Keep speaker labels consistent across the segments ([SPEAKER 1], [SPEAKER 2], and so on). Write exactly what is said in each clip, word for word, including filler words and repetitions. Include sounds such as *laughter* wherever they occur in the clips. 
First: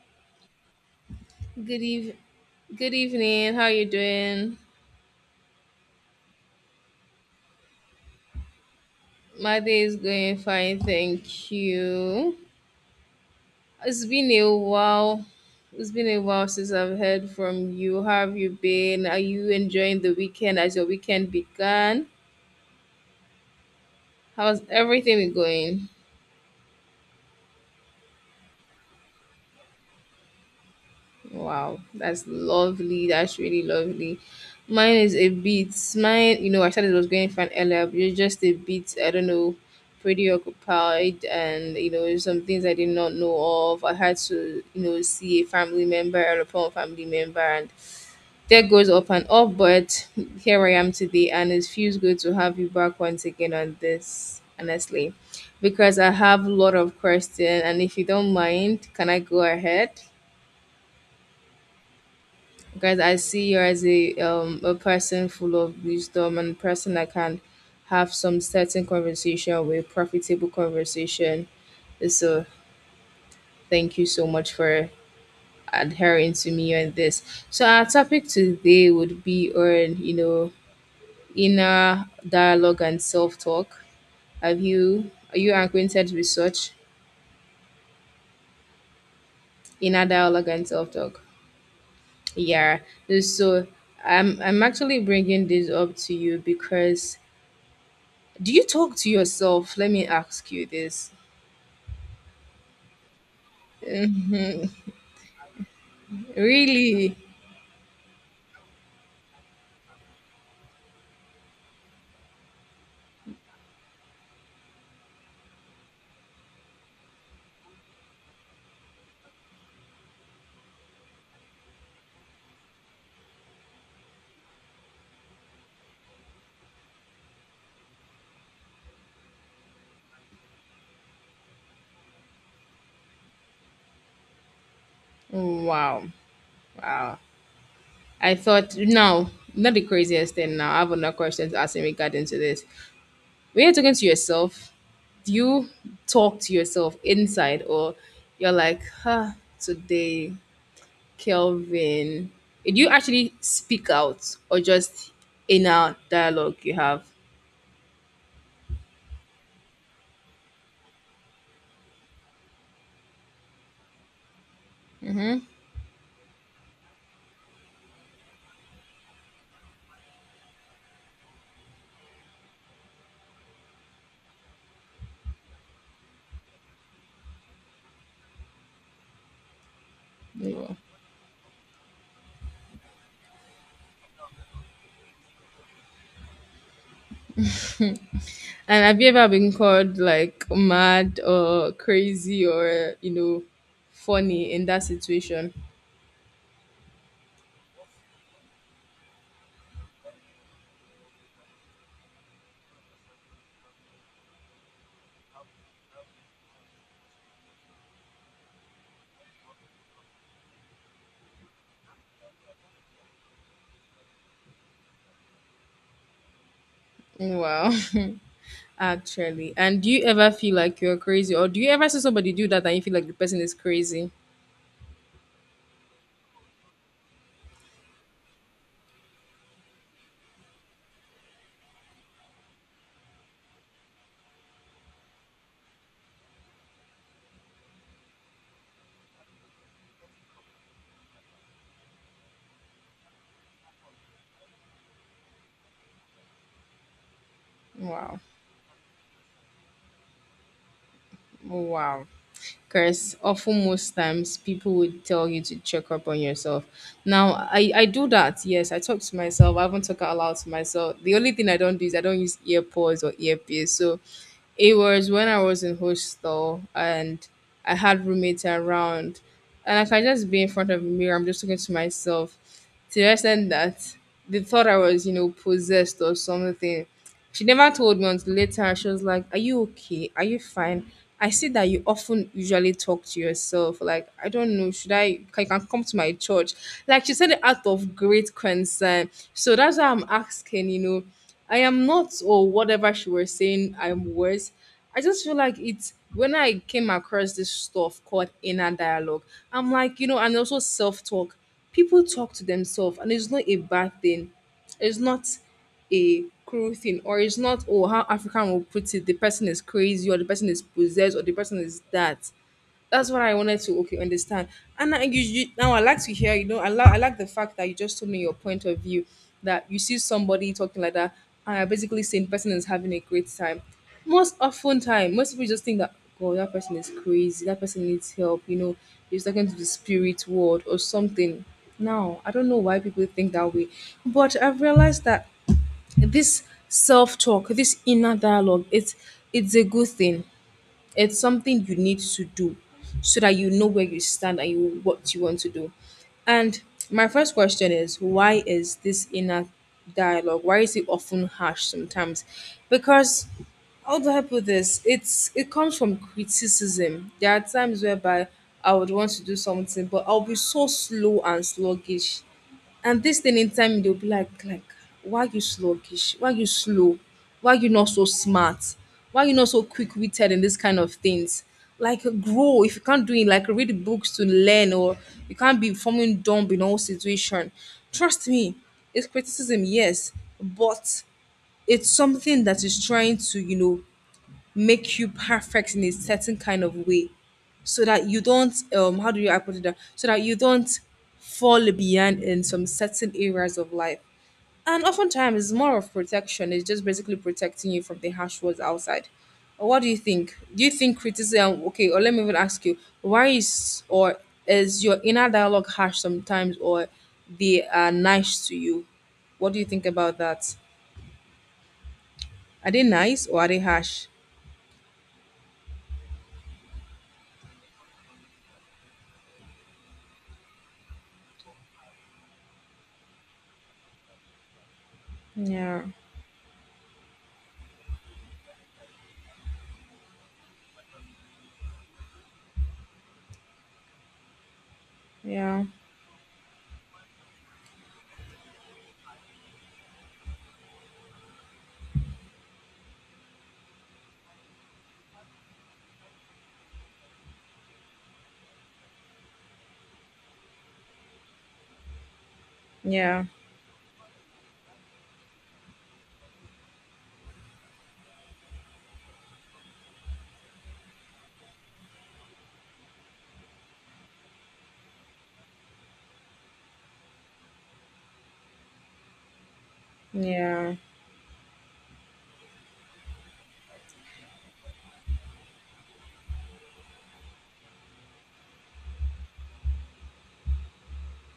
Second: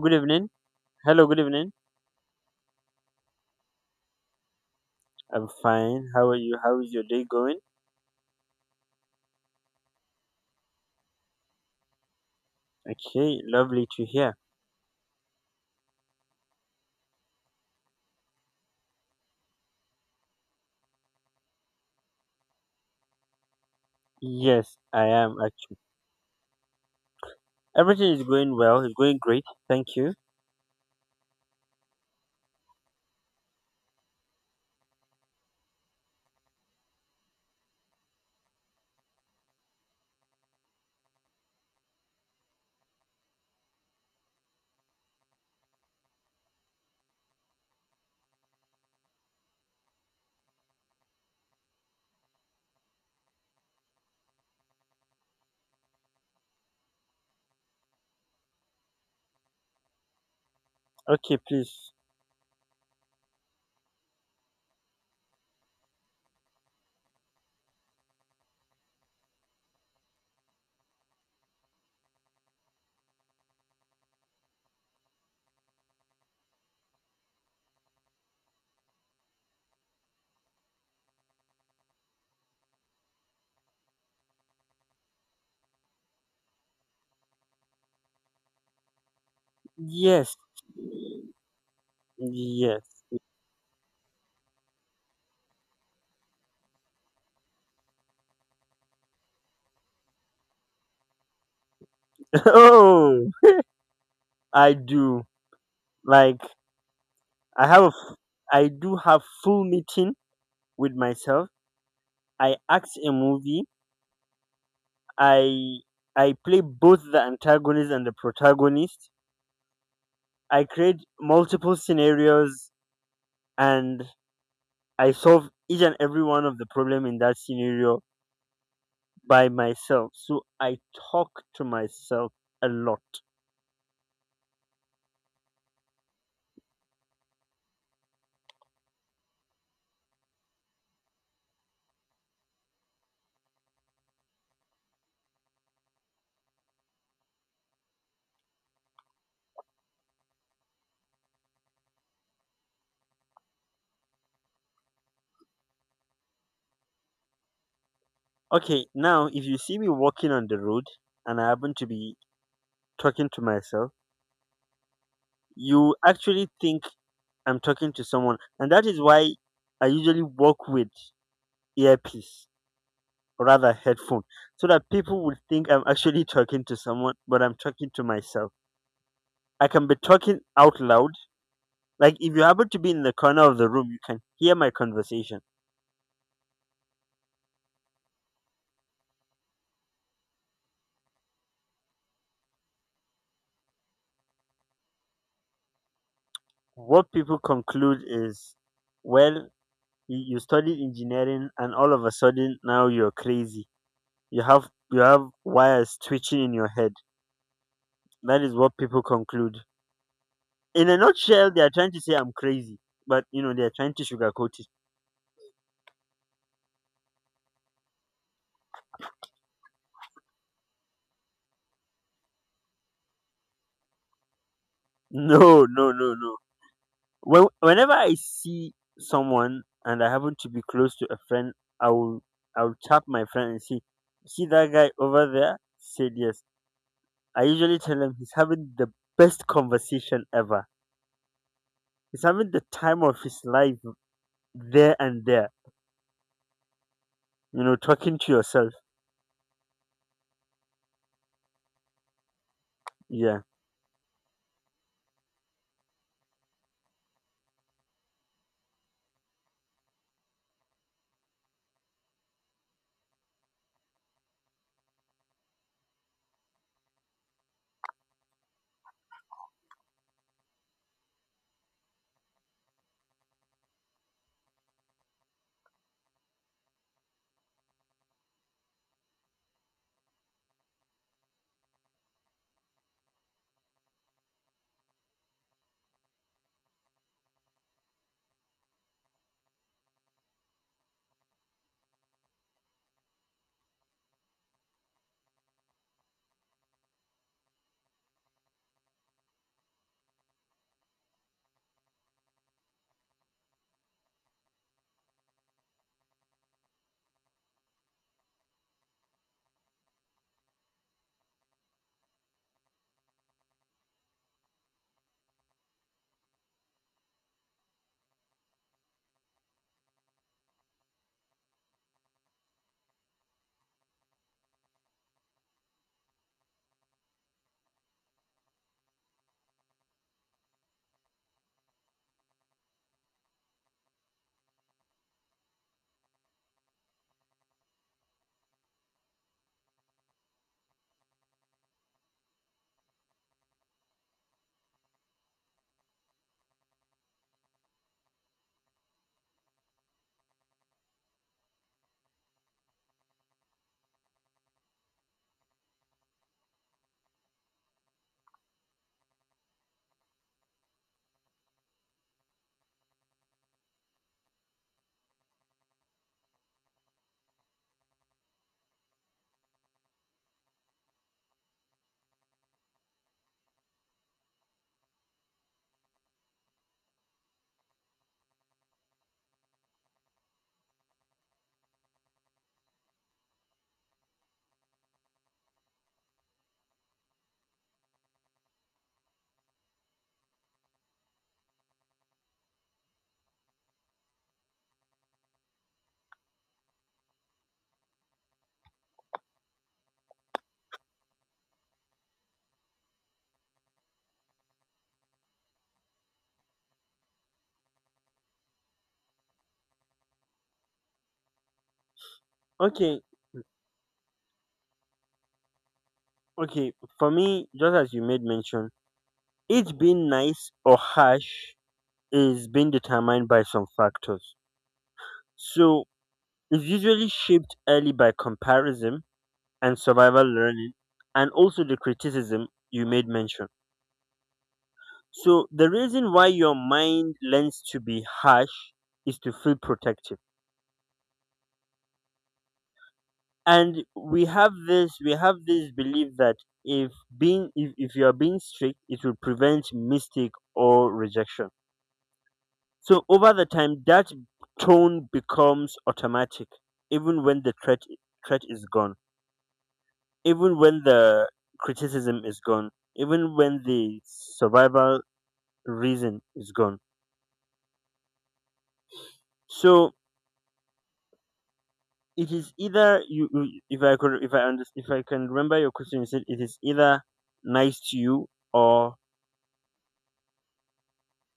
[SPEAKER 1] Good evening. Hello, good evening.
[SPEAKER 2] Good eve- Good evening. How you doing?
[SPEAKER 1] I'm fine. How are you? How is your day going?
[SPEAKER 2] My day is going fine, thank you.
[SPEAKER 1] Okay, lovely to
[SPEAKER 2] It's been
[SPEAKER 1] hear.
[SPEAKER 2] a while. It's been a while since I've heard from you. How have you been? Are you enjoying the weekend as your weekend began? How's
[SPEAKER 1] Yes, I
[SPEAKER 2] everything been
[SPEAKER 1] am actually.
[SPEAKER 2] going?
[SPEAKER 1] Everything is going well. It's going great. Thank you.
[SPEAKER 2] Wow, that's lovely. That's really lovely. Mine is a bit. Mine, you know, I said it was going fine earlier, but it's just a bit. I don't know, pretty occupied, and you know, some things I did not know of. I had to, you know, see a family member, a upon family member, and that goes up and up. But here I am today, and it feels good to have you back once again on this. Honestly, because I have a lot of questions, and if you don't mind, can I go ahead?
[SPEAKER 1] Okay, please.
[SPEAKER 2] Because I see you as a um a person full of wisdom and person that can have some certain conversation with profitable conversation. So thank you so much for adhering to me on this. So our topic today would be on, you know, inner dialogue and self talk. Have you are you acquainted with such inner
[SPEAKER 1] Yes,
[SPEAKER 2] dialogue and self talk? Yeah.
[SPEAKER 1] yes.
[SPEAKER 2] So I'm I'm actually bringing this up to you because do you talk to yourself? Let me ask you this. *laughs*
[SPEAKER 1] *laughs* Oh,
[SPEAKER 2] Mhm.
[SPEAKER 1] I do. Like,
[SPEAKER 2] Really?
[SPEAKER 1] I have, a f- I do have full meeting with myself. I act a movie. I, I play both the antagonist and the protagonist. I create multiple scenarios and I solve each and every one of the problem in that scenario by myself. So I talk to myself a lot.
[SPEAKER 2] Wow. Wow. I thought, no, not the craziest thing now. I have another question to ask in regarding to this. When you're talking to yourself, do you talk to yourself inside or you're like, huh, today, Kelvin? Do you actually speak out or just inner dialogue you have?
[SPEAKER 1] Okay, now if you see me walking on the road and I happen to be talking to myself, you actually think I'm talking to someone, and that is why I usually walk with earpiece or rather headphone, so that people would think I'm actually talking to someone, but I'm talking to myself. I can be talking
[SPEAKER 2] Yeah.
[SPEAKER 1] out loud. Like if you happen to be in the corner of the room, you can hear my conversation.
[SPEAKER 2] And have you ever been called like mad or crazy or you know funny in that situation?
[SPEAKER 1] What people conclude is, well, you, you studied engineering and all of a sudden now you're crazy. You have you have wires twitching in your head. That is what people conclude. In a nutshell, they are trying to say I'm crazy, but you know they are trying to sugarcoat it.
[SPEAKER 2] Wow, *laughs* actually. And do you ever feel like you're crazy, or do you ever see somebody do that and you feel like the person is crazy?
[SPEAKER 1] *laughs* No, no, no, no. When whenever I see someone and I happen to be close to a friend, I will I will tap my friend and say, "See that guy over there?" Said yes. I usually tell him he's having the best conversation ever. He's having the time of his life there and there. You know, talking
[SPEAKER 2] Wow,
[SPEAKER 1] to yourself.
[SPEAKER 2] wow. Because
[SPEAKER 1] Yeah.
[SPEAKER 2] often most times people would tell you to check up on yourself. Now I I do that. Yes, I talk to myself. I haven't talked out loud to myself. The only thing I don't do is I don't use earpods or earpiece. So it was when I was in hostel and I had roommates around, and I can just be in front of a mirror. I'm just talking to myself to the extent that they thought I was, you know, possessed or something. She never told me until later. She was like, "Are you okay? Are you fine?" I see that you often usually talk to yourself. Like, I don't know, should I? I can come to my church. Like she said, it out of great concern. So that's why I'm asking. You know I am not, or whatever she was saying, I'm worse. I just feel like it's when I came across this stuff called inner dialogue, I'm like, you know, and also self talk. People talk to themselves, and it's not a bad thing. It's not a cruel thing, or it's not, oh, how African will put it the person is crazy, or the person is possessed, or the person is that that's what I wanted to okay understand. And I, you, you, now I like to hear, you know, I, li- I like the fact that you just told me your point of view that you see somebody talking like that, and you're basically saying the person is having a great time. Most often time, most people just think that God, that person is crazy, that person needs help, you know, he's talking to the spirit world or something. Now, I don't know why people think that way, but I've realized that this self-talk, this inner dialogue, it's it's a good thing. It's something you need to do so that you know where you stand and you what you want to do. And my first question is, why is this inner dialogue why is it often harsh sometimes? Because how do I put this? It's it comes from criticism. There are times whereby I would want to do something, but I'll be so slow and sluggish and this thing in time, they'll be like, like, why are you sluggish? Why are you slow? Why are you not so smart? Why are you not so quick witted in this kind of things? Like grow if you can't do it, like read books to learn, or you can't be forming dumb in all situation. Trust me, it's criticism, yes, but it's something that is trying to, you know, make you perfect in a certain kind of way so that you don't um how do you I put it down so that you don't fall behind in some certain areas of life. And oftentimes it's more of protection. It's just basically protecting you from the harsh words outside. Uh, what do you think do you think criticism okay, or let me even ask you, why is or is your inner dialogue harsh sometimes, or they are nice to you? What do you think about that? Are they
[SPEAKER 1] Okay.
[SPEAKER 2] nice or are they harsh?
[SPEAKER 1] Okay. For me, just as you made mention, it being nice or harsh is being determined by some factors. So
[SPEAKER 2] Yeah,
[SPEAKER 1] it's usually shaped early by comparison and survival learning, and also the criticism you made mention. So
[SPEAKER 2] yeah,
[SPEAKER 1] the reason why your mind learns to be harsh is to feel protective. And we have this we have this belief that if being if, if you are being strict, it will prevent mistake or rejection. So
[SPEAKER 2] yeah.
[SPEAKER 1] over the time that tone becomes automatic, even when the threat threat is gone, even when the criticism is gone, even when the survival reason is gone. So
[SPEAKER 2] Yeah.
[SPEAKER 1] it is either you, you- if I could, if I understand, if I can remember your question, you said it is either nice to you or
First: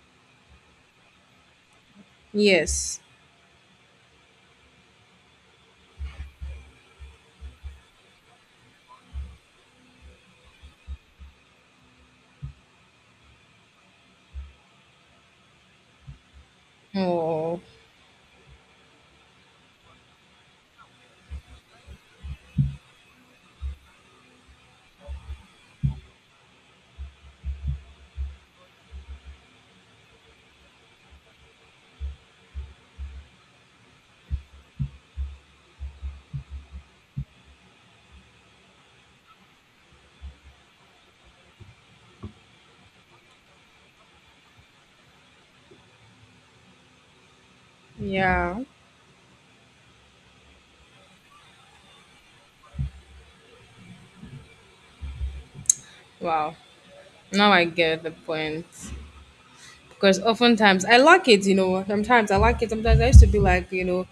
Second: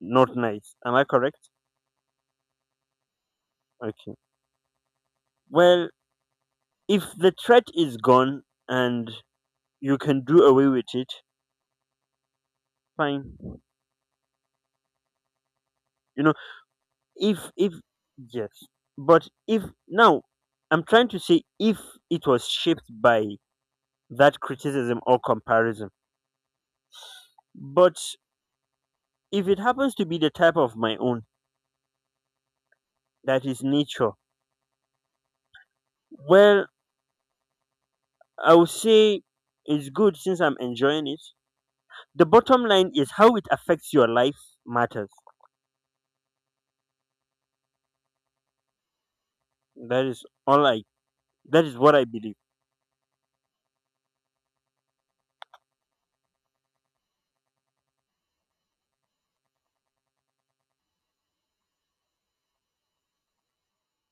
[SPEAKER 1] not nice. Am I correct?
[SPEAKER 2] Yes.
[SPEAKER 1] Okay. Well, if the threat is gone and you can do away with it, fine. You know, if
[SPEAKER 2] Oh,
[SPEAKER 1] if yes, but if now I'm trying to say if it was shaped by that criticism or comparison, but if it happens to be the type of my own that is nature. Well, I would say it's good since I'm enjoying it. The bottom line is how it affects your life matters.
[SPEAKER 2] yeah.
[SPEAKER 1] That is all I that is what I believe.
[SPEAKER 2] Wow. Now I get the point. Because oftentimes I like it, you know. Sometimes I like it. Sometimes I used to be like, you know,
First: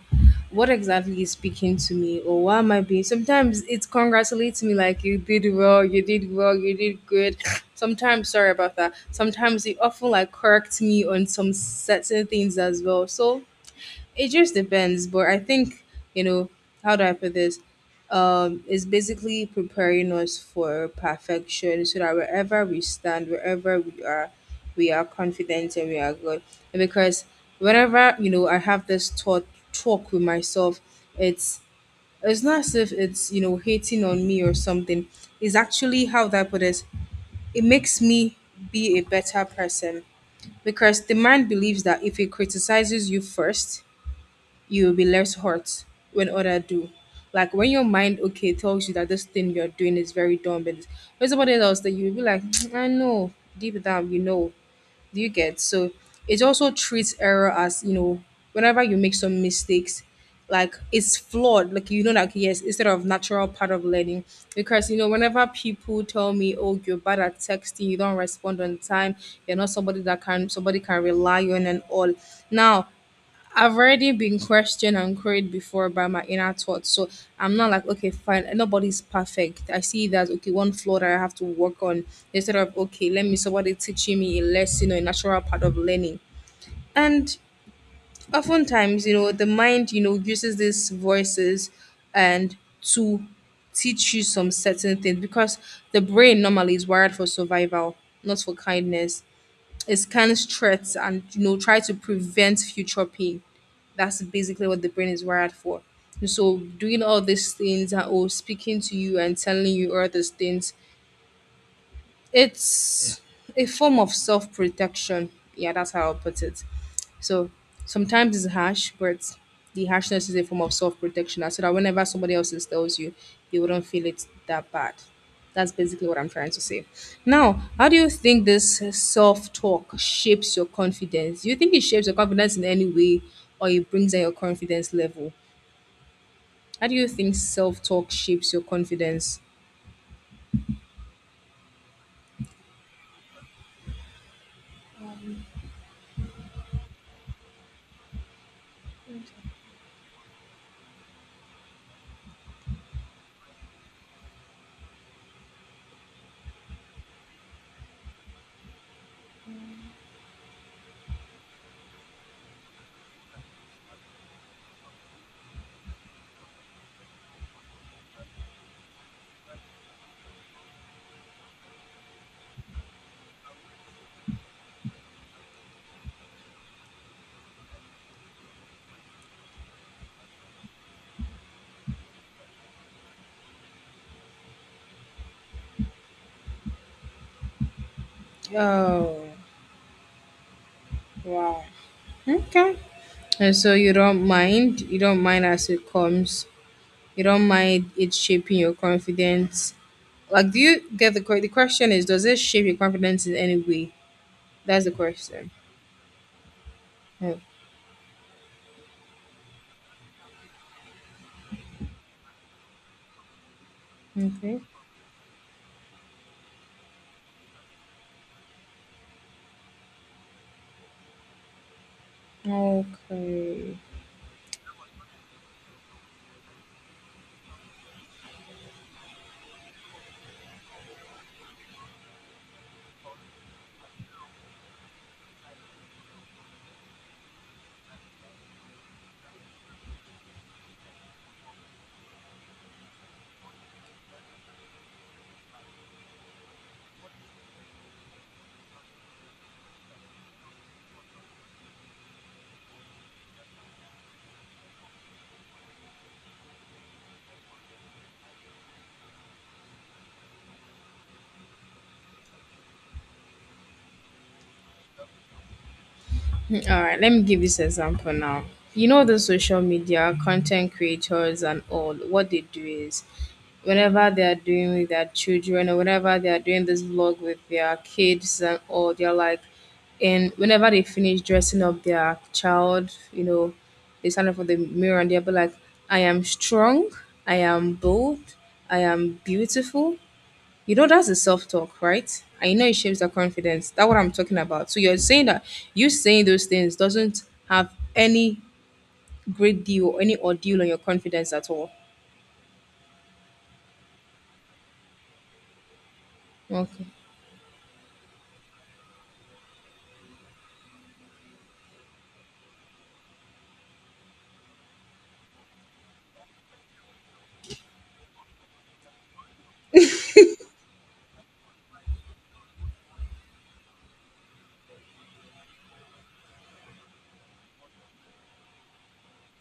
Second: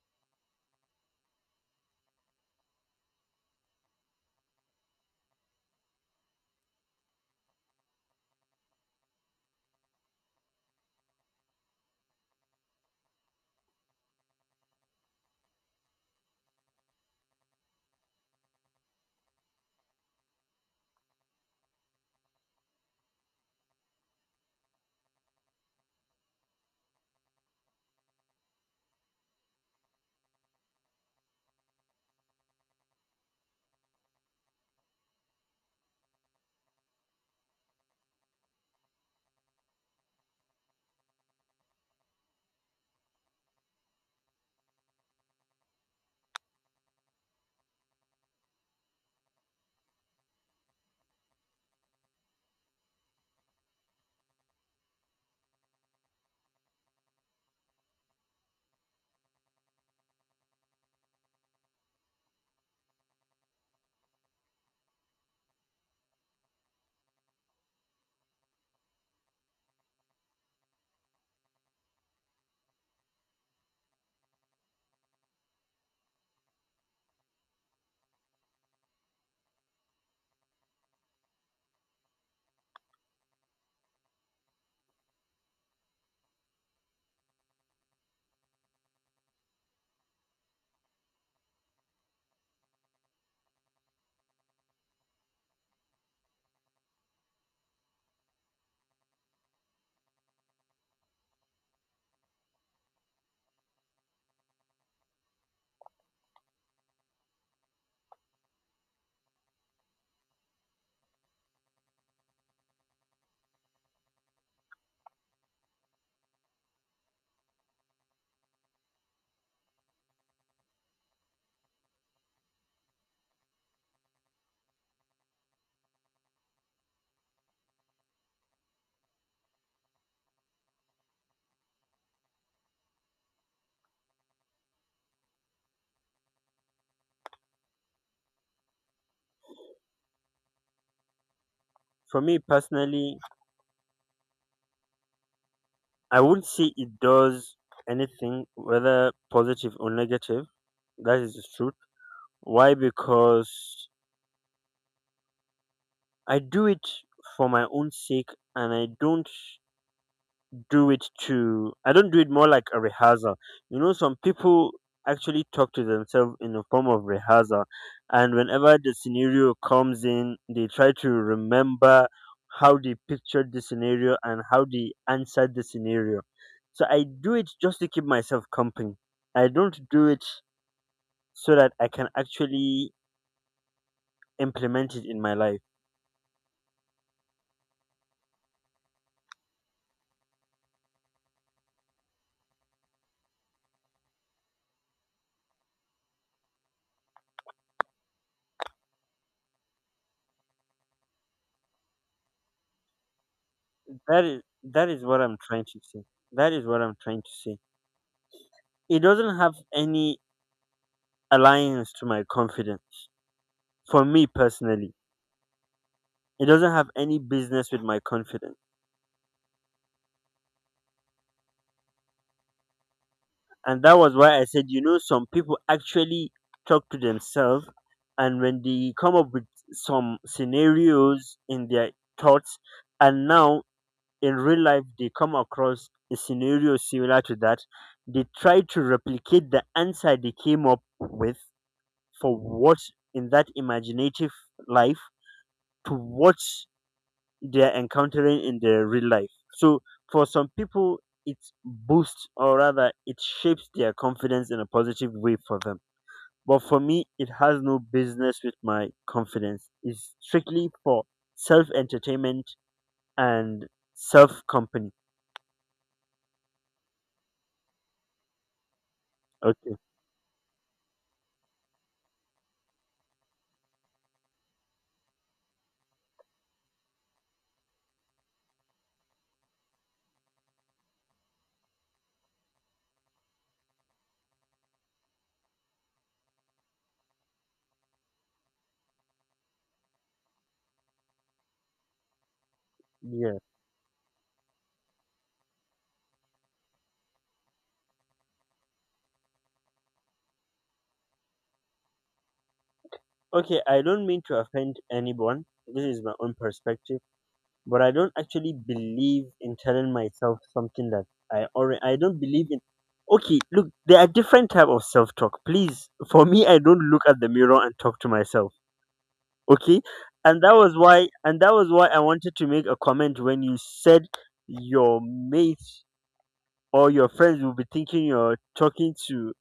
[SPEAKER 2] what exactly is speaking to me or why am I being? Sometimes it congratulates me like you did well, you did well, you did good. *sniffs* Sometimes, sorry about that. Sometimes it often like corrects me on some certain things as well. So it just depends, but I think, you know, how do I put this? Um, it's basically preparing us for perfection so that wherever we stand, wherever we are, we are confident and we are good. And because whenever, you know, I have this thought talk with myself, it's it's not as if it's, you know, hating on me or something. It's actually how do I put this? It makes me be a better person. Because the mind believes that if it criticizes you first, you will be less hurt when others do. Like when your mind okay tells you that this thing you're doing is very dumb, but when somebody else that you'll be like, *tsk* I know, deep down you know, do you get? So it also treats error as you know, whenever you make some mistakes, like it's flawed. Like you know, like yes, instead of natural part of learning, because you know, whenever people tell me, oh, you're bad at texting, you don't respond on time, you're not somebody that can somebody can rely on and all. Now I've already been questioned and queried before by my inner thoughts. So I'm not like, okay, fine, nobody's perfect. I see that, okay, one flaw that I have to work on instead of, okay, let me somebody teaching me a lesson or a natural part of learning. And oftentimes, you know, the mind, you know, uses these voices and to teach you some certain things because the brain normally is wired for survival, not for kindness. It scans threats and you know try to prevent future pain. That's basically what the brain is wired for. And so doing all these things and oh speaking to you and telling you all these things, it's a form of self protection. Yeah, that's how I'll put it. So sometimes it's harsh, but the harshness is a form of self protection. So that whenever somebody else tells you, you wouldn't feel it that bad. That's basically what I'm trying to say. Now, how do you think this self talk shapes your confidence? Do you think it shapes your confidence in any way or it brings down your confidence level? How do you think self talk shapes your confidence?
[SPEAKER 1] For me personally, I wouldn't say it does anything, whether positive or negative. That is the truth. Why? Because I do it for my own sake, and I don't do it to I don't do it more like a rehearsal. You know, some people actually talk to themselves in a form of rehearsal, and whenever the scenario comes in, they try to remember how they pictured the scenario and how they answered the scenario. So I do it just to keep myself company. I don't do it so that I can actually implement it in my life.
[SPEAKER 2] Oh, wow. Okay. And so you don't mind, you don't mind as it comes. You don't mind it shaping your confidence. Like, do you get the que- the question is, does it shape your confidence in any way?
[SPEAKER 1] That is
[SPEAKER 2] That's
[SPEAKER 1] that
[SPEAKER 2] the
[SPEAKER 1] is what I'm
[SPEAKER 2] question.
[SPEAKER 1] trying to say. That is what I'm trying to
[SPEAKER 2] Oh,
[SPEAKER 1] say. It doesn't have any aligns to my confidence. For me
[SPEAKER 2] okay.
[SPEAKER 1] personally, it doesn't have any business with my confidence.
[SPEAKER 2] Okay.
[SPEAKER 1] And that was why I said, you know, some people actually talk to themselves, and when they come up with some scenarios in their thoughts, and now in real life they come across a scenario similar to that, they try to replicate the answer they came up with for what in that imaginative life to what they're encountering in their real life. So for some people, it boosts, or rather it shapes their confidence in a positive way for them. But for me, it has no business with my confidence. It's strictly for self entertainment and self company.
[SPEAKER 2] All right, let me give this example now. You know, the social
[SPEAKER 1] Okay.
[SPEAKER 2] media content creators and all, what they do is whenever they are doing with their children or whenever they are doing this vlog with their kids and all, they're like, and whenever they finish dressing up their child, you know, they stand up for the mirror and they'll be like, I am strong, I am bold, I am beautiful, you know, that's the self talk, right? And you know, it shapes our
[SPEAKER 1] Yeah.
[SPEAKER 2] confidence. That's what I'm talking about. So you're saying that you saying those things doesn't have any great deal or any ordeal on your confidence at all.
[SPEAKER 1] Okay. I don't mean to offend anyone. This is my own
[SPEAKER 2] Okay.
[SPEAKER 1] perspective, but I don't actually believe in telling myself something that I already I don't believe in. Okay, look, there are different type of self talk. Please, for me, I don't look at the mirror and talk to myself. Okay, and that was why, and that was why I wanted to make a comment when you said your mates or your friends will be thinking you're talking to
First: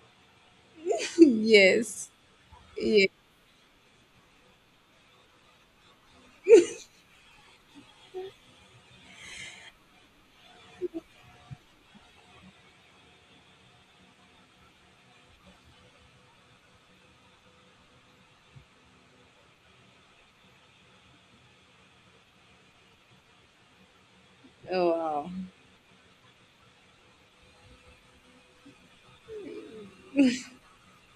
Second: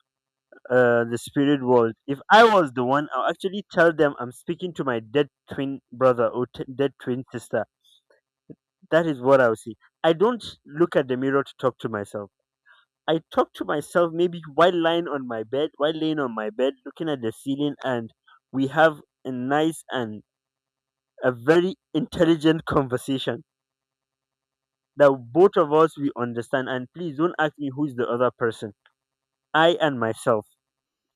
[SPEAKER 1] uh, the
[SPEAKER 2] *laughs*
[SPEAKER 1] spirit world.
[SPEAKER 2] Yes.
[SPEAKER 1] If I was the
[SPEAKER 2] Yeah.
[SPEAKER 1] one, I'll actually tell them I'm speaking to my dead twin brother or t- dead twin sister. That is what I would say. I don't look at the mirror to talk to myself. I talk to myself maybe while lying on my bed, while laying on my bed, looking at the ceiling, and we have a nice and a very intelligent conversation
[SPEAKER 2] Oh,
[SPEAKER 1] that
[SPEAKER 2] wow.
[SPEAKER 1] both of us we understand. And please don't ask me who's the other person. I and myself.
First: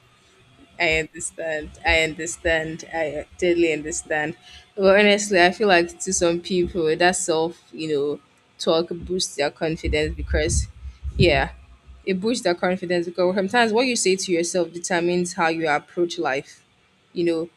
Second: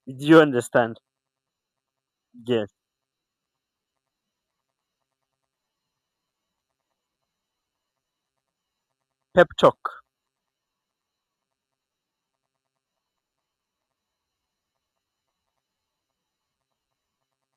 [SPEAKER 1] Do you understand?
[SPEAKER 2] I understand. I
[SPEAKER 1] Yes.
[SPEAKER 2] understand. I totally understand. But honestly, I feel like to some people that self, you know, talk boosts
[SPEAKER 1] Pep
[SPEAKER 2] their
[SPEAKER 1] talk.
[SPEAKER 2] confidence because, yeah, it boosts their confidence because sometimes what you say to yourself determines how you approach life. You know,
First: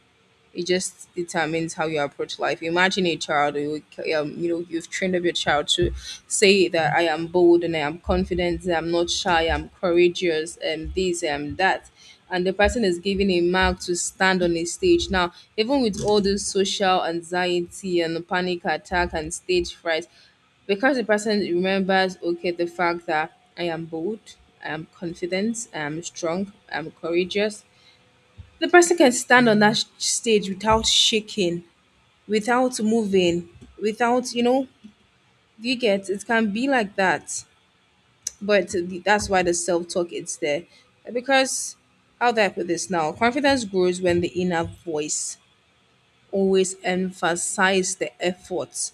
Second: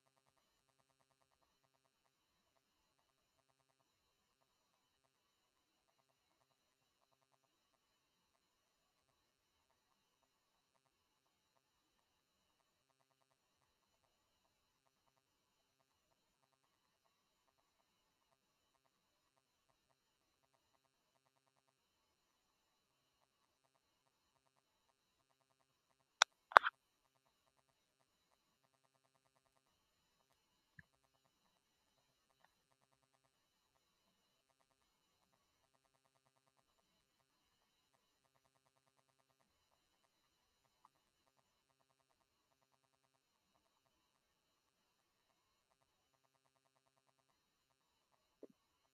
[SPEAKER 2] it just determines how you approach life. Imagine a child, you, um, you know, you've trained up your child to say that I am bold and I am confident, I'm not shy, I'm courageous, and this, and that. And the person is given a mark to stand on a stage. Now, even with all this social anxiety and panic attack and stage fright, because the person remembers okay the fact that I am bold, I am confident, I am strong, I'm courageous, the person can stand on that sh- stage without shaking, without moving, without, you know, you get it can be like that. But the- that's why the self talk is there. Because how do I put this now? Confidence grows when the inner voice always emphasizes the effort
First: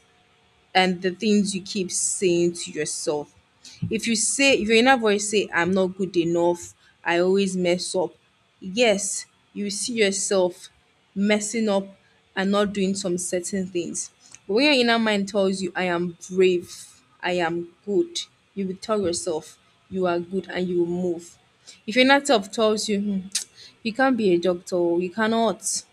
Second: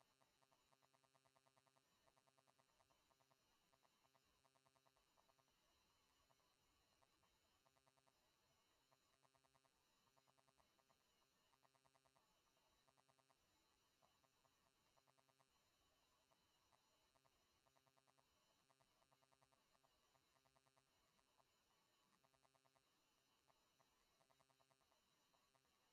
[SPEAKER 2] and the things you keep saying to yourself. If you say, if your inner voice say, I'm not good enough, I always mess up. Yes, you see yourself messing up and not doing some certain things. But when your inner mind tells you, I am brave, I am good, you will tell yourself, you are good and you will move. If your inner self tells you, "Hmm, *tsk* you can't be a doctor, you cannot,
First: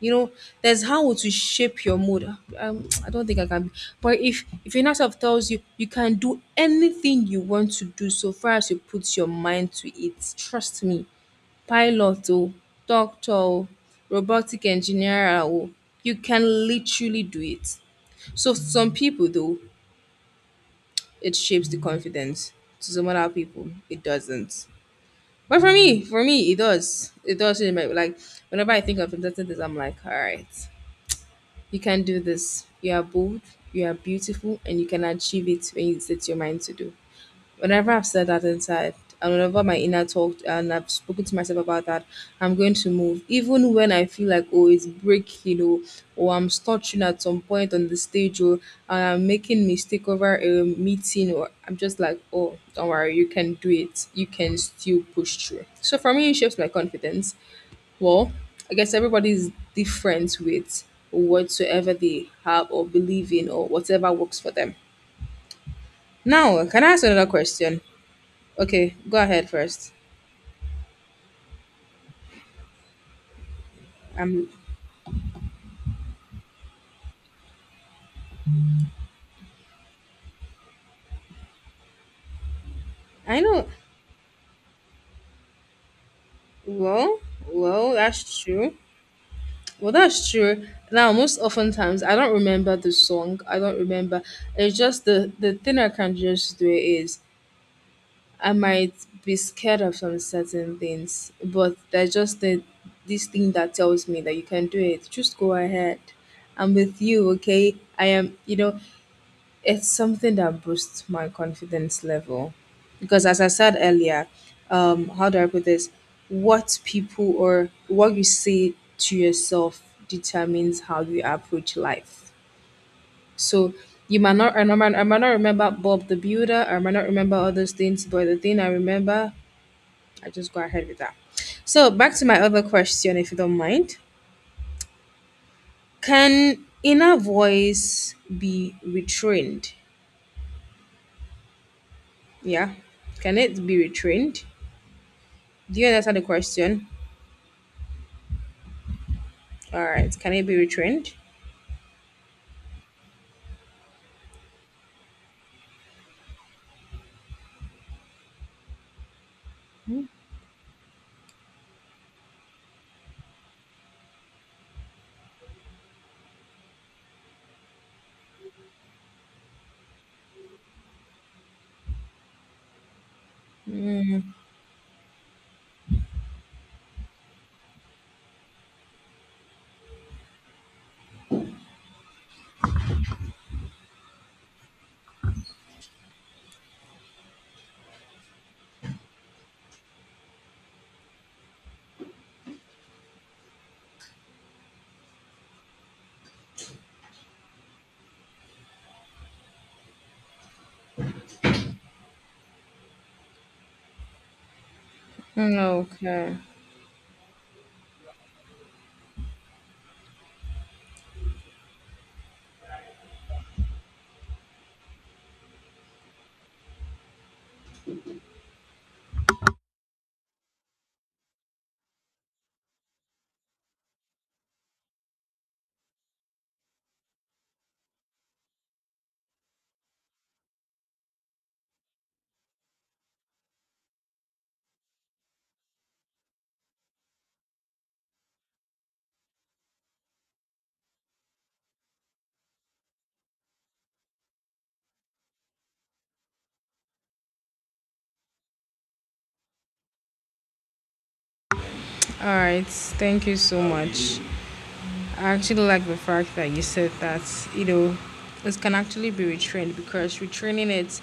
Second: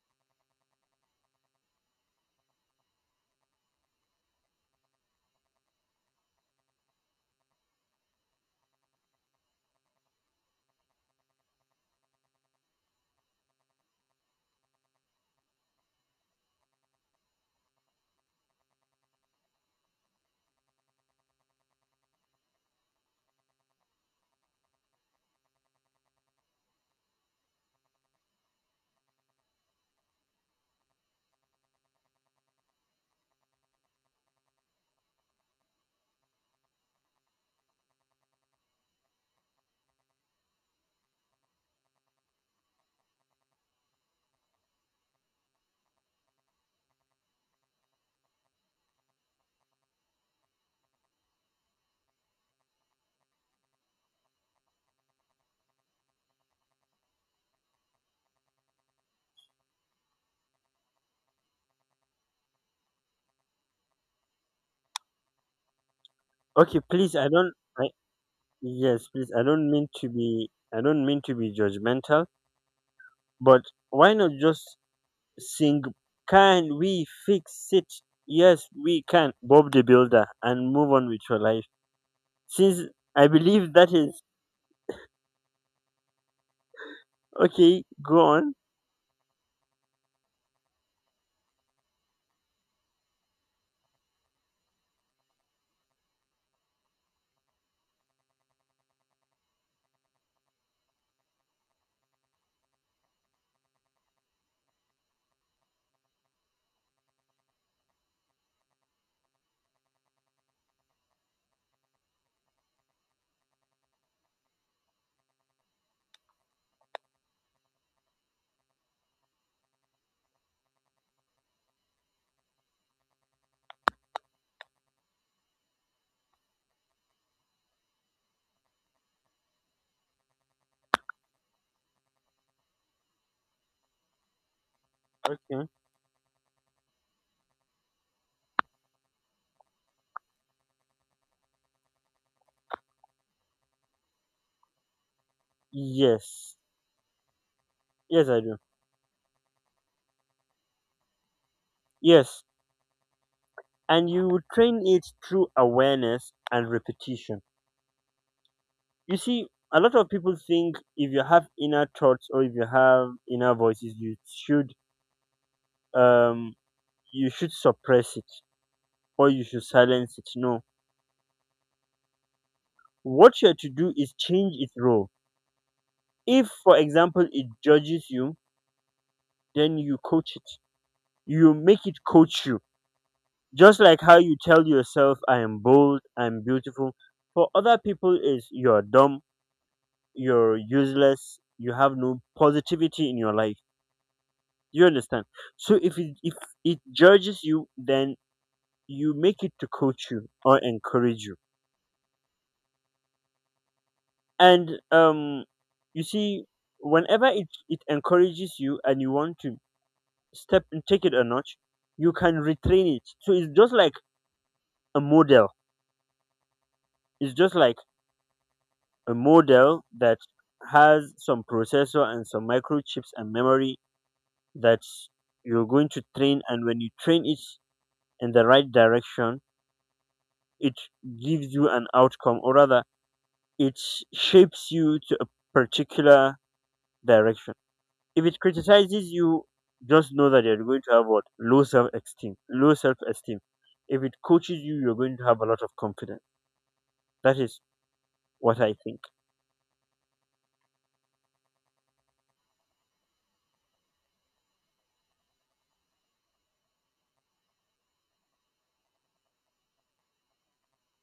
[SPEAKER 2] you know, there's how to shape your mood. Um, I don't think I can. Be. But if if your inner tells you you can do anything you want to do, so far as you put your mind to it, trust me. Pilot, or doctor, or robotic engineer, or you can literally do it. So some people though, it shapes the confidence. To some other people, it doesn't. But for me, for me, it does. It does. really make- Like whenever I think of something, I'm like, all right. You can do this. You are bold, you are beautiful, and you can achieve it when you set your mind to do. Whenever I've said that inside, and whenever my inner talk and I've spoken to myself about that, I'm going to move. Even when I feel like oh it's breaking or or I'm stuttering at some point on the stage or I'm making mistake over a meeting or I'm just like, oh, don't worry, you can do it. You can still push through. So for me it shapes my confidence well, I guess everybody's different with whatsoever they have or believe in or whatever works for them. Now,
[SPEAKER 1] Okay,
[SPEAKER 2] can I ask
[SPEAKER 1] please.
[SPEAKER 2] another
[SPEAKER 1] I don't.
[SPEAKER 2] question?
[SPEAKER 1] I,
[SPEAKER 2] Okay,
[SPEAKER 1] yes,
[SPEAKER 2] go
[SPEAKER 1] please. I
[SPEAKER 2] ahead
[SPEAKER 1] don't mean
[SPEAKER 2] first.
[SPEAKER 1] to be. I don't mean to be judgmental, but why not
[SPEAKER 2] Um,
[SPEAKER 1] just sing, "Can we fix it? Yes, we can." Bob the Builder, and move on with your life. Since I
[SPEAKER 2] I know.
[SPEAKER 1] believe that is
[SPEAKER 2] Well,
[SPEAKER 1] okay,
[SPEAKER 2] well,
[SPEAKER 1] go
[SPEAKER 2] that's
[SPEAKER 1] on.
[SPEAKER 2] true. Well, that's true. Now, most oftentimes, I don't remember the song. I don't remember. It's just the the thing I can just do is I might be scared of some certain things, but there's just the this thing that tells me that you can do it. Just go ahead. I'm with you, okay? I am, you know, it's something that boosts my confidence level. Because as I said earlier, um, how do I put this? What people or what you say to yourself determines how you approach life. So you might not, I might, I might not remember Bob the Builder, I might not remember all those things, but the thing I remember I just go ahead with that. So back to my other question, if you don't mind.
[SPEAKER 1] Okay.
[SPEAKER 2] Can inner voice be retrained? Yeah. Can it be retrained? Do you understand the
[SPEAKER 1] Yes.
[SPEAKER 2] question?
[SPEAKER 1] Yes, I do.
[SPEAKER 2] All right. Can it be retrained?
[SPEAKER 1] Yes. And you would train it through awareness and repetition. You see, a lot of people think if you have inner thoughts or if you have inner voices, you should um you should suppress it or you should silence it. No. What you are to do is change its role. If, for example, it judges you, then you coach it. You make it coach you. Just like how you tell yourself, I am bold, I'm beautiful. For other people, is you're dumb, you're useless, you have no positivity in your life. You understand? So if it, if it judges you, then you make it to coach you or encourage you. And um, you
[SPEAKER 2] Okay.
[SPEAKER 1] see, whenever it, it encourages you and you want to step and take it a notch, you can retrain it. So it's just like a model. It's just like a model that has some processor and some microchips and memory that you're going to train. And when you train it in the right direction, it gives you an outcome, or rather, it shapes you to a particular direction. If it criticizes you, just know that you're going to have what low self esteem, low self esteem. If it coaches you, you're going to have a lot of confidence. That is what I think.
[SPEAKER 2] All right. Thank you so much. I actually like the fact that you said that, you know, it can actually be retrained because retraining it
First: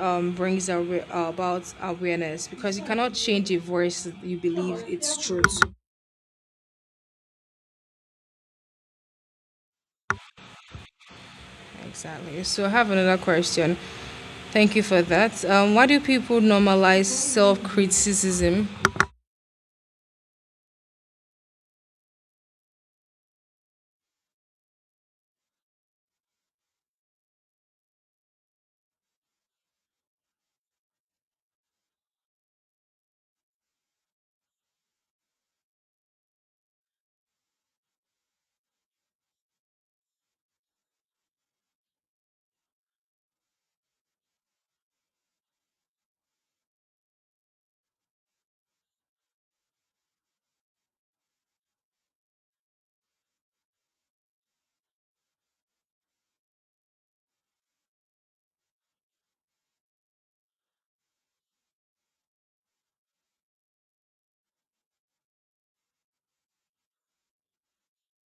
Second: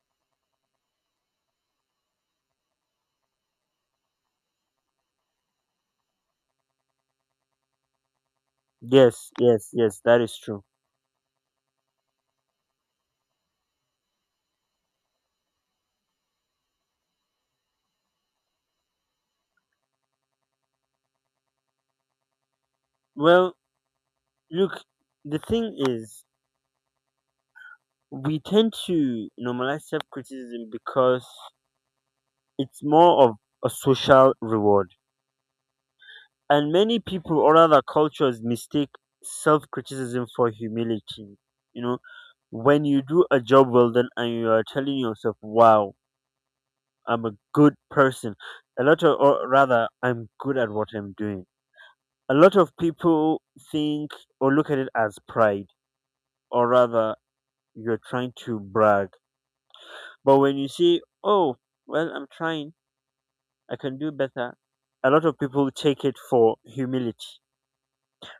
[SPEAKER 2] um, brings awa- about awareness because you cannot change a voice you believe it's truth.
[SPEAKER 1] Yes, yes, yes, that is true.
[SPEAKER 2] Exactly. So I have another question. Thank you for that. Um, why do people normalize self criticism?
[SPEAKER 1] Well, look, the thing is, we tend to normalize self criticism because it's more of a social reward. And many people or other cultures mistake self criticism for humility. You know, when you do a job well done and you are telling yourself, wow, I'm a good person, a lot of, or rather, I'm good at what I'm doing, a lot of people think or look at it as pride, or rather, you're trying to brag. But when you say, oh, well, I'm trying, I can do better, a lot of people take it for humility,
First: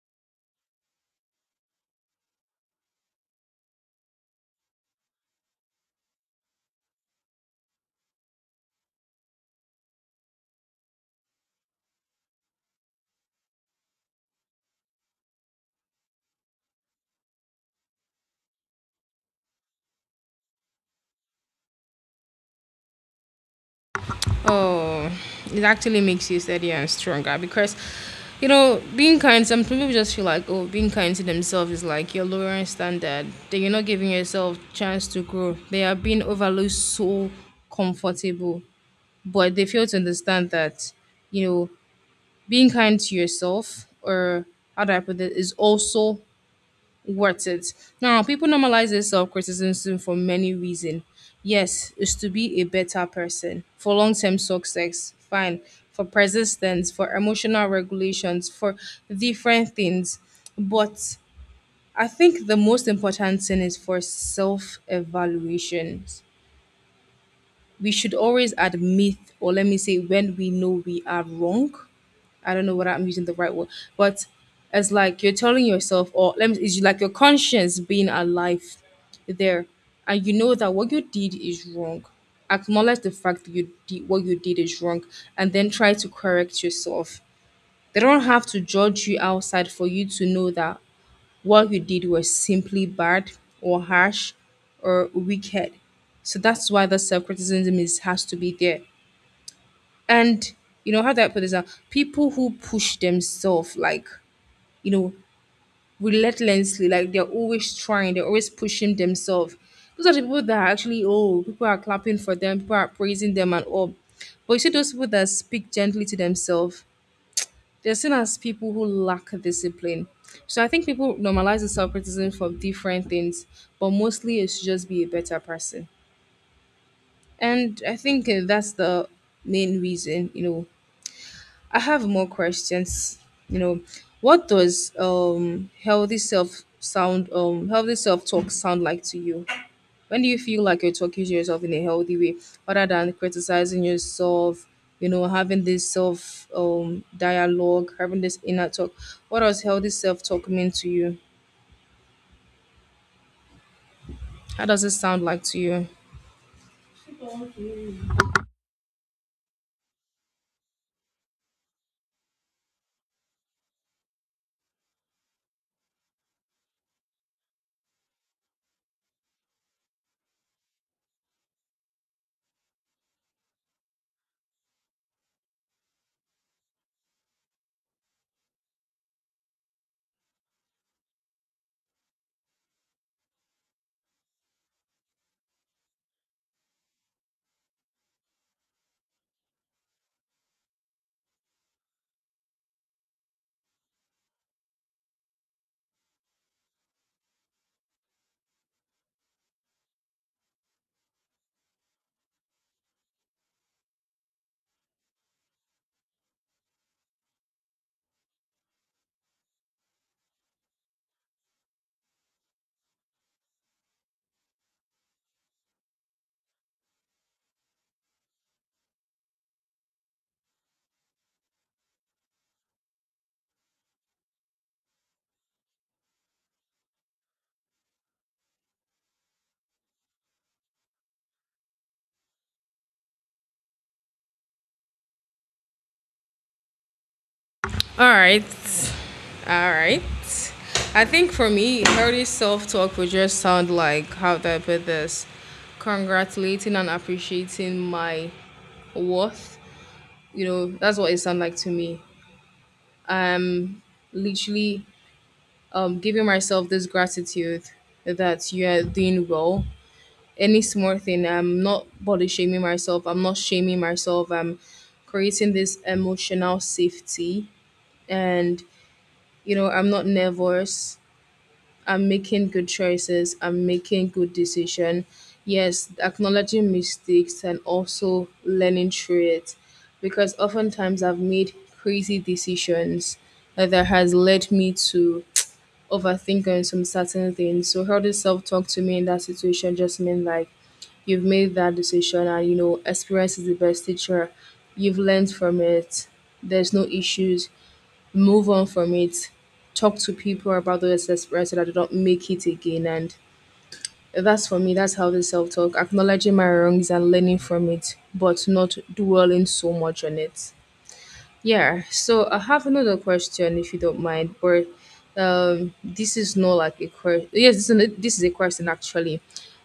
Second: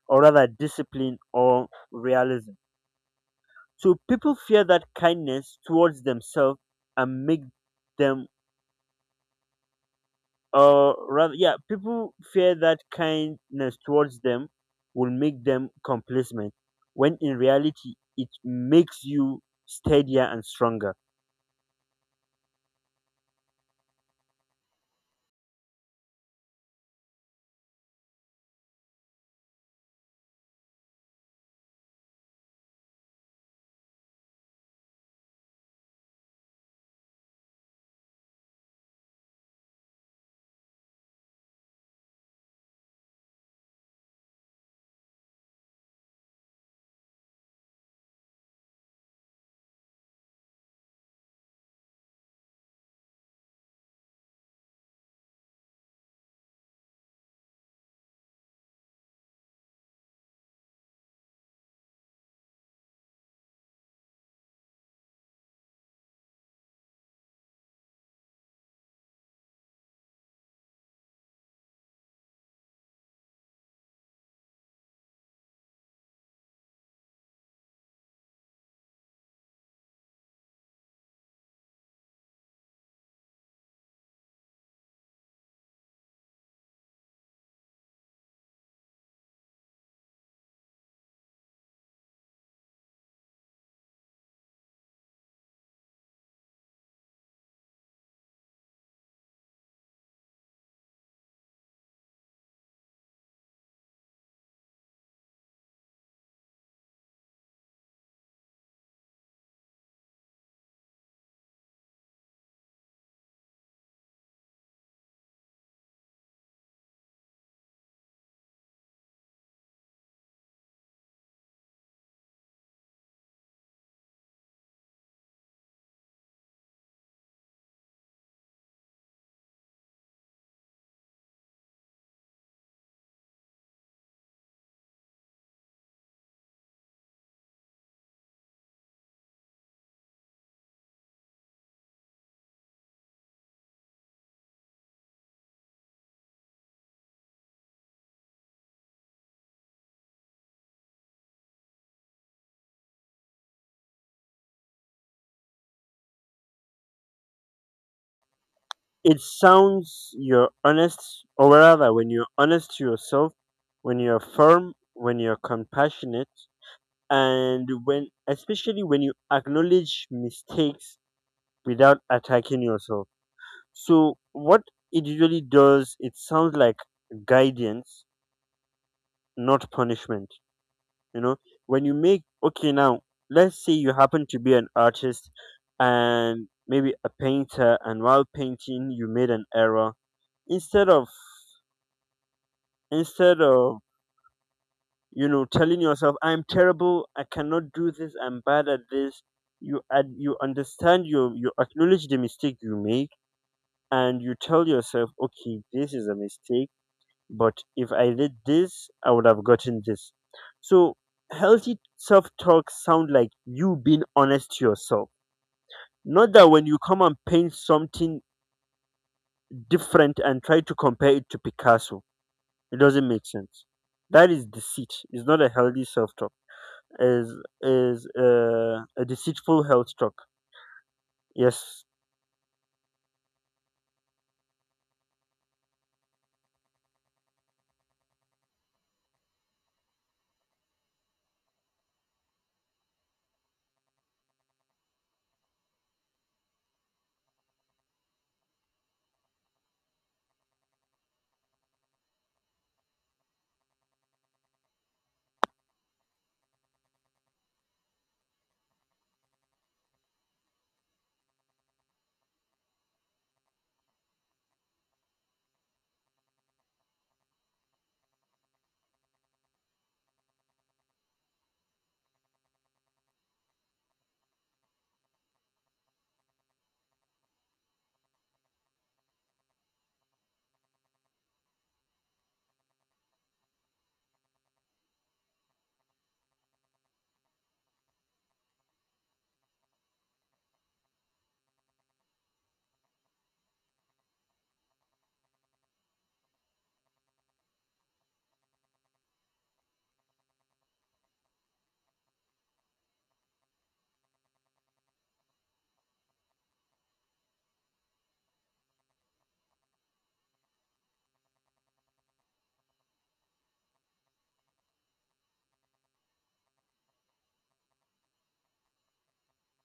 [SPEAKER 1] or rather, discipline or realism. So people fear that kindness towards themselves and make them or rather yeah, people fear that kindness towards them will make them complacent, when in reality it makes you steadier and stronger.
[SPEAKER 2] Oh, it actually makes you steadier and stronger because, you know, being kind, some people just feel like, oh, being kind to themselves is like you're lowering standard. Then you're not giving yourself chance to grow. They are being overlooked so comfortable, but they fail to understand that, you know, being kind to yourself or how do I put it is also worth it. Now, people normalize this self criticism for many reasons. Yes, it's to be a better person, for long term success, fine, for persistence, for emotional regulations, for different things. But I think the most important thing is for self evaluation we should always admit, or let me say, when we know we are wrong. I don't know whether I'm using the right word, but it's like you're telling yourself, or let me, it's like your conscience being alive there, and you know that what you did is wrong. Acknowledge the fact that you did what you did is wrong, and then try to correct yourself. They don't have to judge you outside for you to know that what you did was simply bad or harsh or wicked. So that's why the self criticism is has to be there. And you know how do I put this out? People who push themselves like, you know, relentlessly, like they're always trying, they're always pushing themselves. Those are the people that are actually, oh, people are clapping for them, people are praising them and all. But you see those people that speak gently to themselves they're seen as people who lack discipline. So I think people normalize the self criticism for different things, but mostly it's just be a better person. And I think uh, that's the main reason. You know, I have more questions. You know, what does um healthy self sound um healthy self talk sound like to you? When do you feel like you're talking to yourself in a healthy way other than criticizing yourself? You know, having this self um dialogue, having this inner talk. What does healthy self talk mean to you? How does it sound like to you?
[SPEAKER 1] It sounds you're honest, or rather when you're honest to yourself, when you're firm, when you're compassionate, and when especially when you acknowledge mistakes without attacking yourself. So what it usually does, it sounds like guidance, not punishment. You know, when you make okay now, let's say you happen to be an artist and maybe a painter, and while painting you made an error, instead of instead of you know telling yourself I'm terrible, I cannot do this, I'm bad at this, you ad- you understand, you you acknowledge the mistake you make, and you tell yourself okay this is a mistake, but if I did this, I would have gotten this. So healthy self talk sound like you being honest to yourself. Not that when you come and paint something different and try to compare it to Picasso, it doesn't make sense. That is deceit. It's not a healthy self talk. Is is uh, a deceitful health talk. Yes.
[SPEAKER 2] All right. All right. I think for me, healthy self talk would just sound like how do I put this? Congratulating and appreciating my worth. You know, that's what it sounds like to me. I'm literally um, giving myself this gratitude that you are doing well. Any small thing, I'm not body shaming myself. I'm not shaming myself. I'm creating this emotional safety, and you know, I'm not nervous. I'm making good choices. I'm making good decision. Yes, acknowledging mistakes and also learning through it, because oftentimes I've made crazy decisions that has led me to overthinker on some certain things. So healthy self talk to me in that situation just mean like you've made that decision and you know experience is the best teacher. You've learned from it. There's no issues. Move on from it. Talk to people about those experiences so that they don't make it again. And that's for me, that's healthy self talk. Acknowledging my wrongs and learning from it, but not dwelling so much on it. Yeah, so I have another question if you don't mind, but um, this is not like a question. Yes, this is, an, this is a question actually.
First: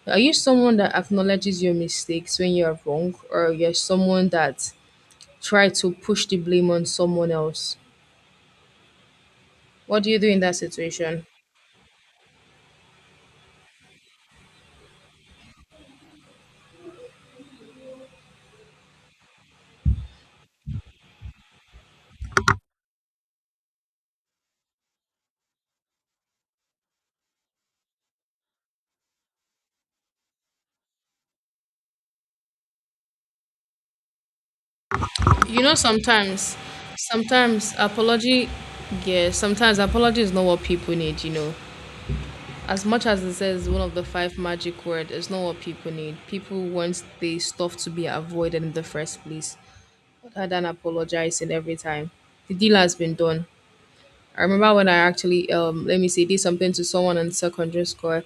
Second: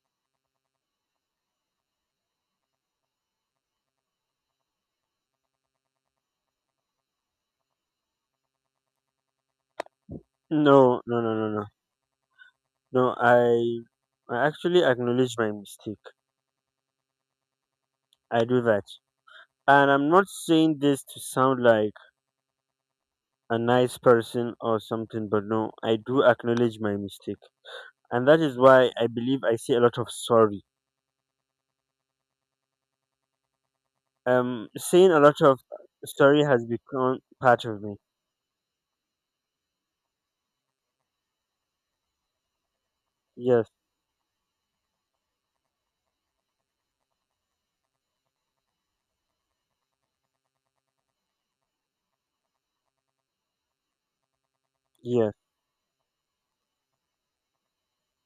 [SPEAKER 2] Are you someone that acknowledges your mistakes when you're wrong, or you're someone that try to push the blame on someone else? What do you do in that
[SPEAKER 1] No. No.
[SPEAKER 2] situation?
[SPEAKER 1] No. No. No. No. I I actually acknowledge my mistake. I do that, and I'm not saying this to sound like a nice person or something, but no, I do acknowledge my mistake. And that is why I believe I say a lot of sorry. Um, saying a lot of
[SPEAKER 2] You know,
[SPEAKER 1] sorry
[SPEAKER 2] sometimes,
[SPEAKER 1] has become part
[SPEAKER 2] sometimes
[SPEAKER 1] of me.
[SPEAKER 2] apology, yeah, sometimes apology is not what people need. You know, as much as it
[SPEAKER 1] Yes,
[SPEAKER 2] says one of the five magic words, it's not what people need. People want the stuff to be avoided in the first place, rather than apologizing every time. The deal has been done. I remember when I
[SPEAKER 1] yes.
[SPEAKER 2] actually, um, let me say, did something to someone in secondary school.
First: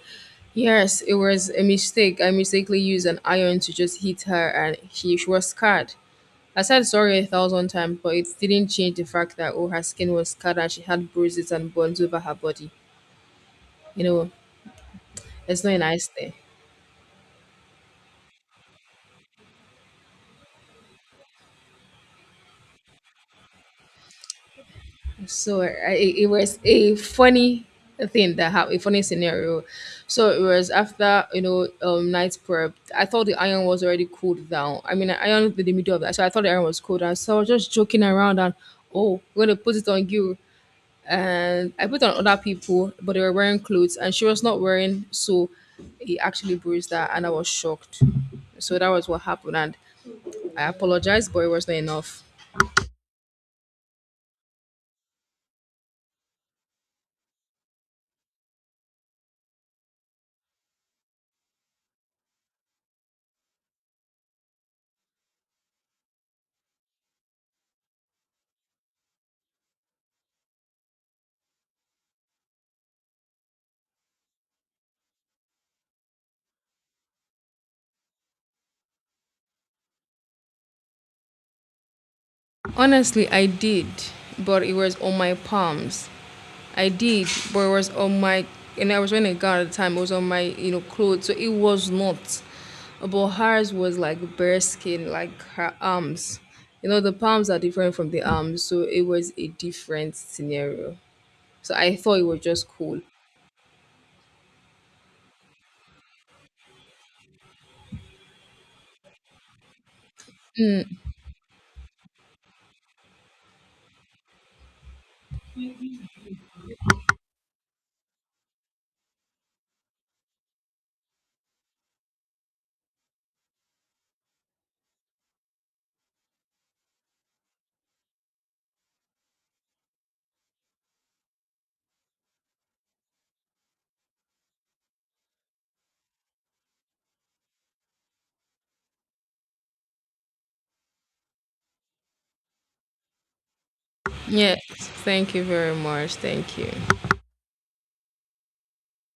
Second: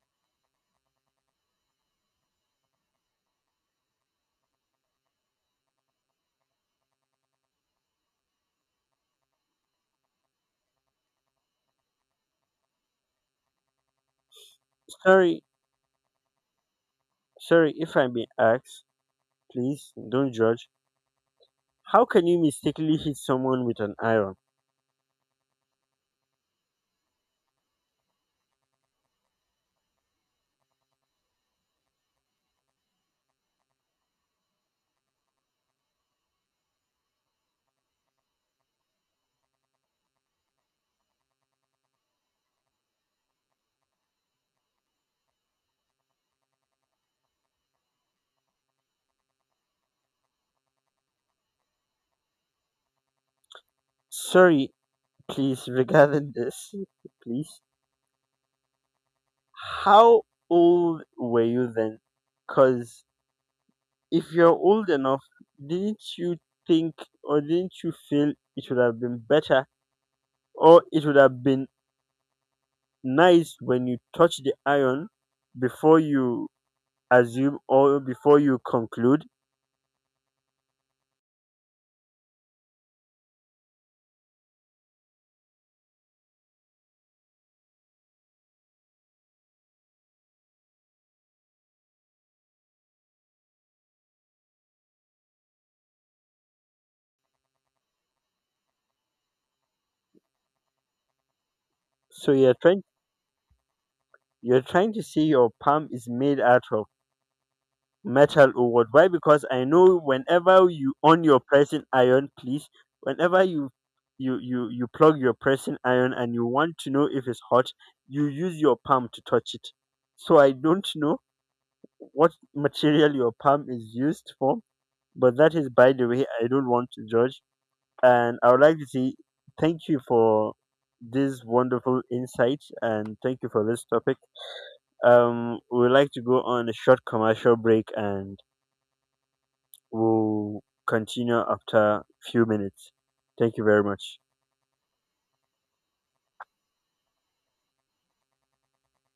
[SPEAKER 2] Yes, it was a mistake. I mistakenly used an iron to just hit her, and she, she was scarred. I said sorry a thousand times, but it didn't change the fact that oh, her skin was scarred and she had bruises and burns over her body. You know,
[SPEAKER 1] Sorry,
[SPEAKER 2] it's not a nice thing.
[SPEAKER 1] Sorry, if I may ask, please don't judge. How can you mistakenly hit someone with an iron?
[SPEAKER 2] So I, it was a funny thing that happened, a funny scenario. So it was after you know um night prep. I thought the iron was already cooled down. I mean, I ironed in the middle of that, so I thought the iron was cooled down. So I was just joking around and oh, we're gonna put it on you. And I put it on other people, but they were wearing clothes, and she was not wearing. So it actually bruised her, and I was shocked. So that was what happened, and I apologized, but it was not enough.
[SPEAKER 1] Sorry, please, regarding this, *laughs* please. How old were you then? Because if you're old enough, didn't you think or didn't you feel it would have been better or it would have been nice when you touch the iron before you assume or before you conclude?
[SPEAKER 2] Honestly, I did, but it was on my palms. I did, but it was on my, and I was wearing a gown at the time. It was on my, you know, clothes, so it was not. But hers was like bare skin, like her arms. You know, the palms are different from the arms, so it was a different scenario. So I thought it
[SPEAKER 1] So
[SPEAKER 2] was
[SPEAKER 1] you're
[SPEAKER 2] just
[SPEAKER 1] trying
[SPEAKER 2] cool.
[SPEAKER 1] you're trying to say your palm is made out of metal or what. Why? Because I know whenever you on your pressing iron, please, whenever you you you you plug your pressing iron and you want to know if it's hot, you use your palm to touch it. So I don't know what material your palm is used for, but that is by the way. I don't want to judge, and I would like to say thank you for this wonderful insight and thank you for this topic. Um, we would like to go on a short commercial break, and we'll continue after few minutes. Thank you very much.
[SPEAKER 2] Yes, thank you very much. Thank you.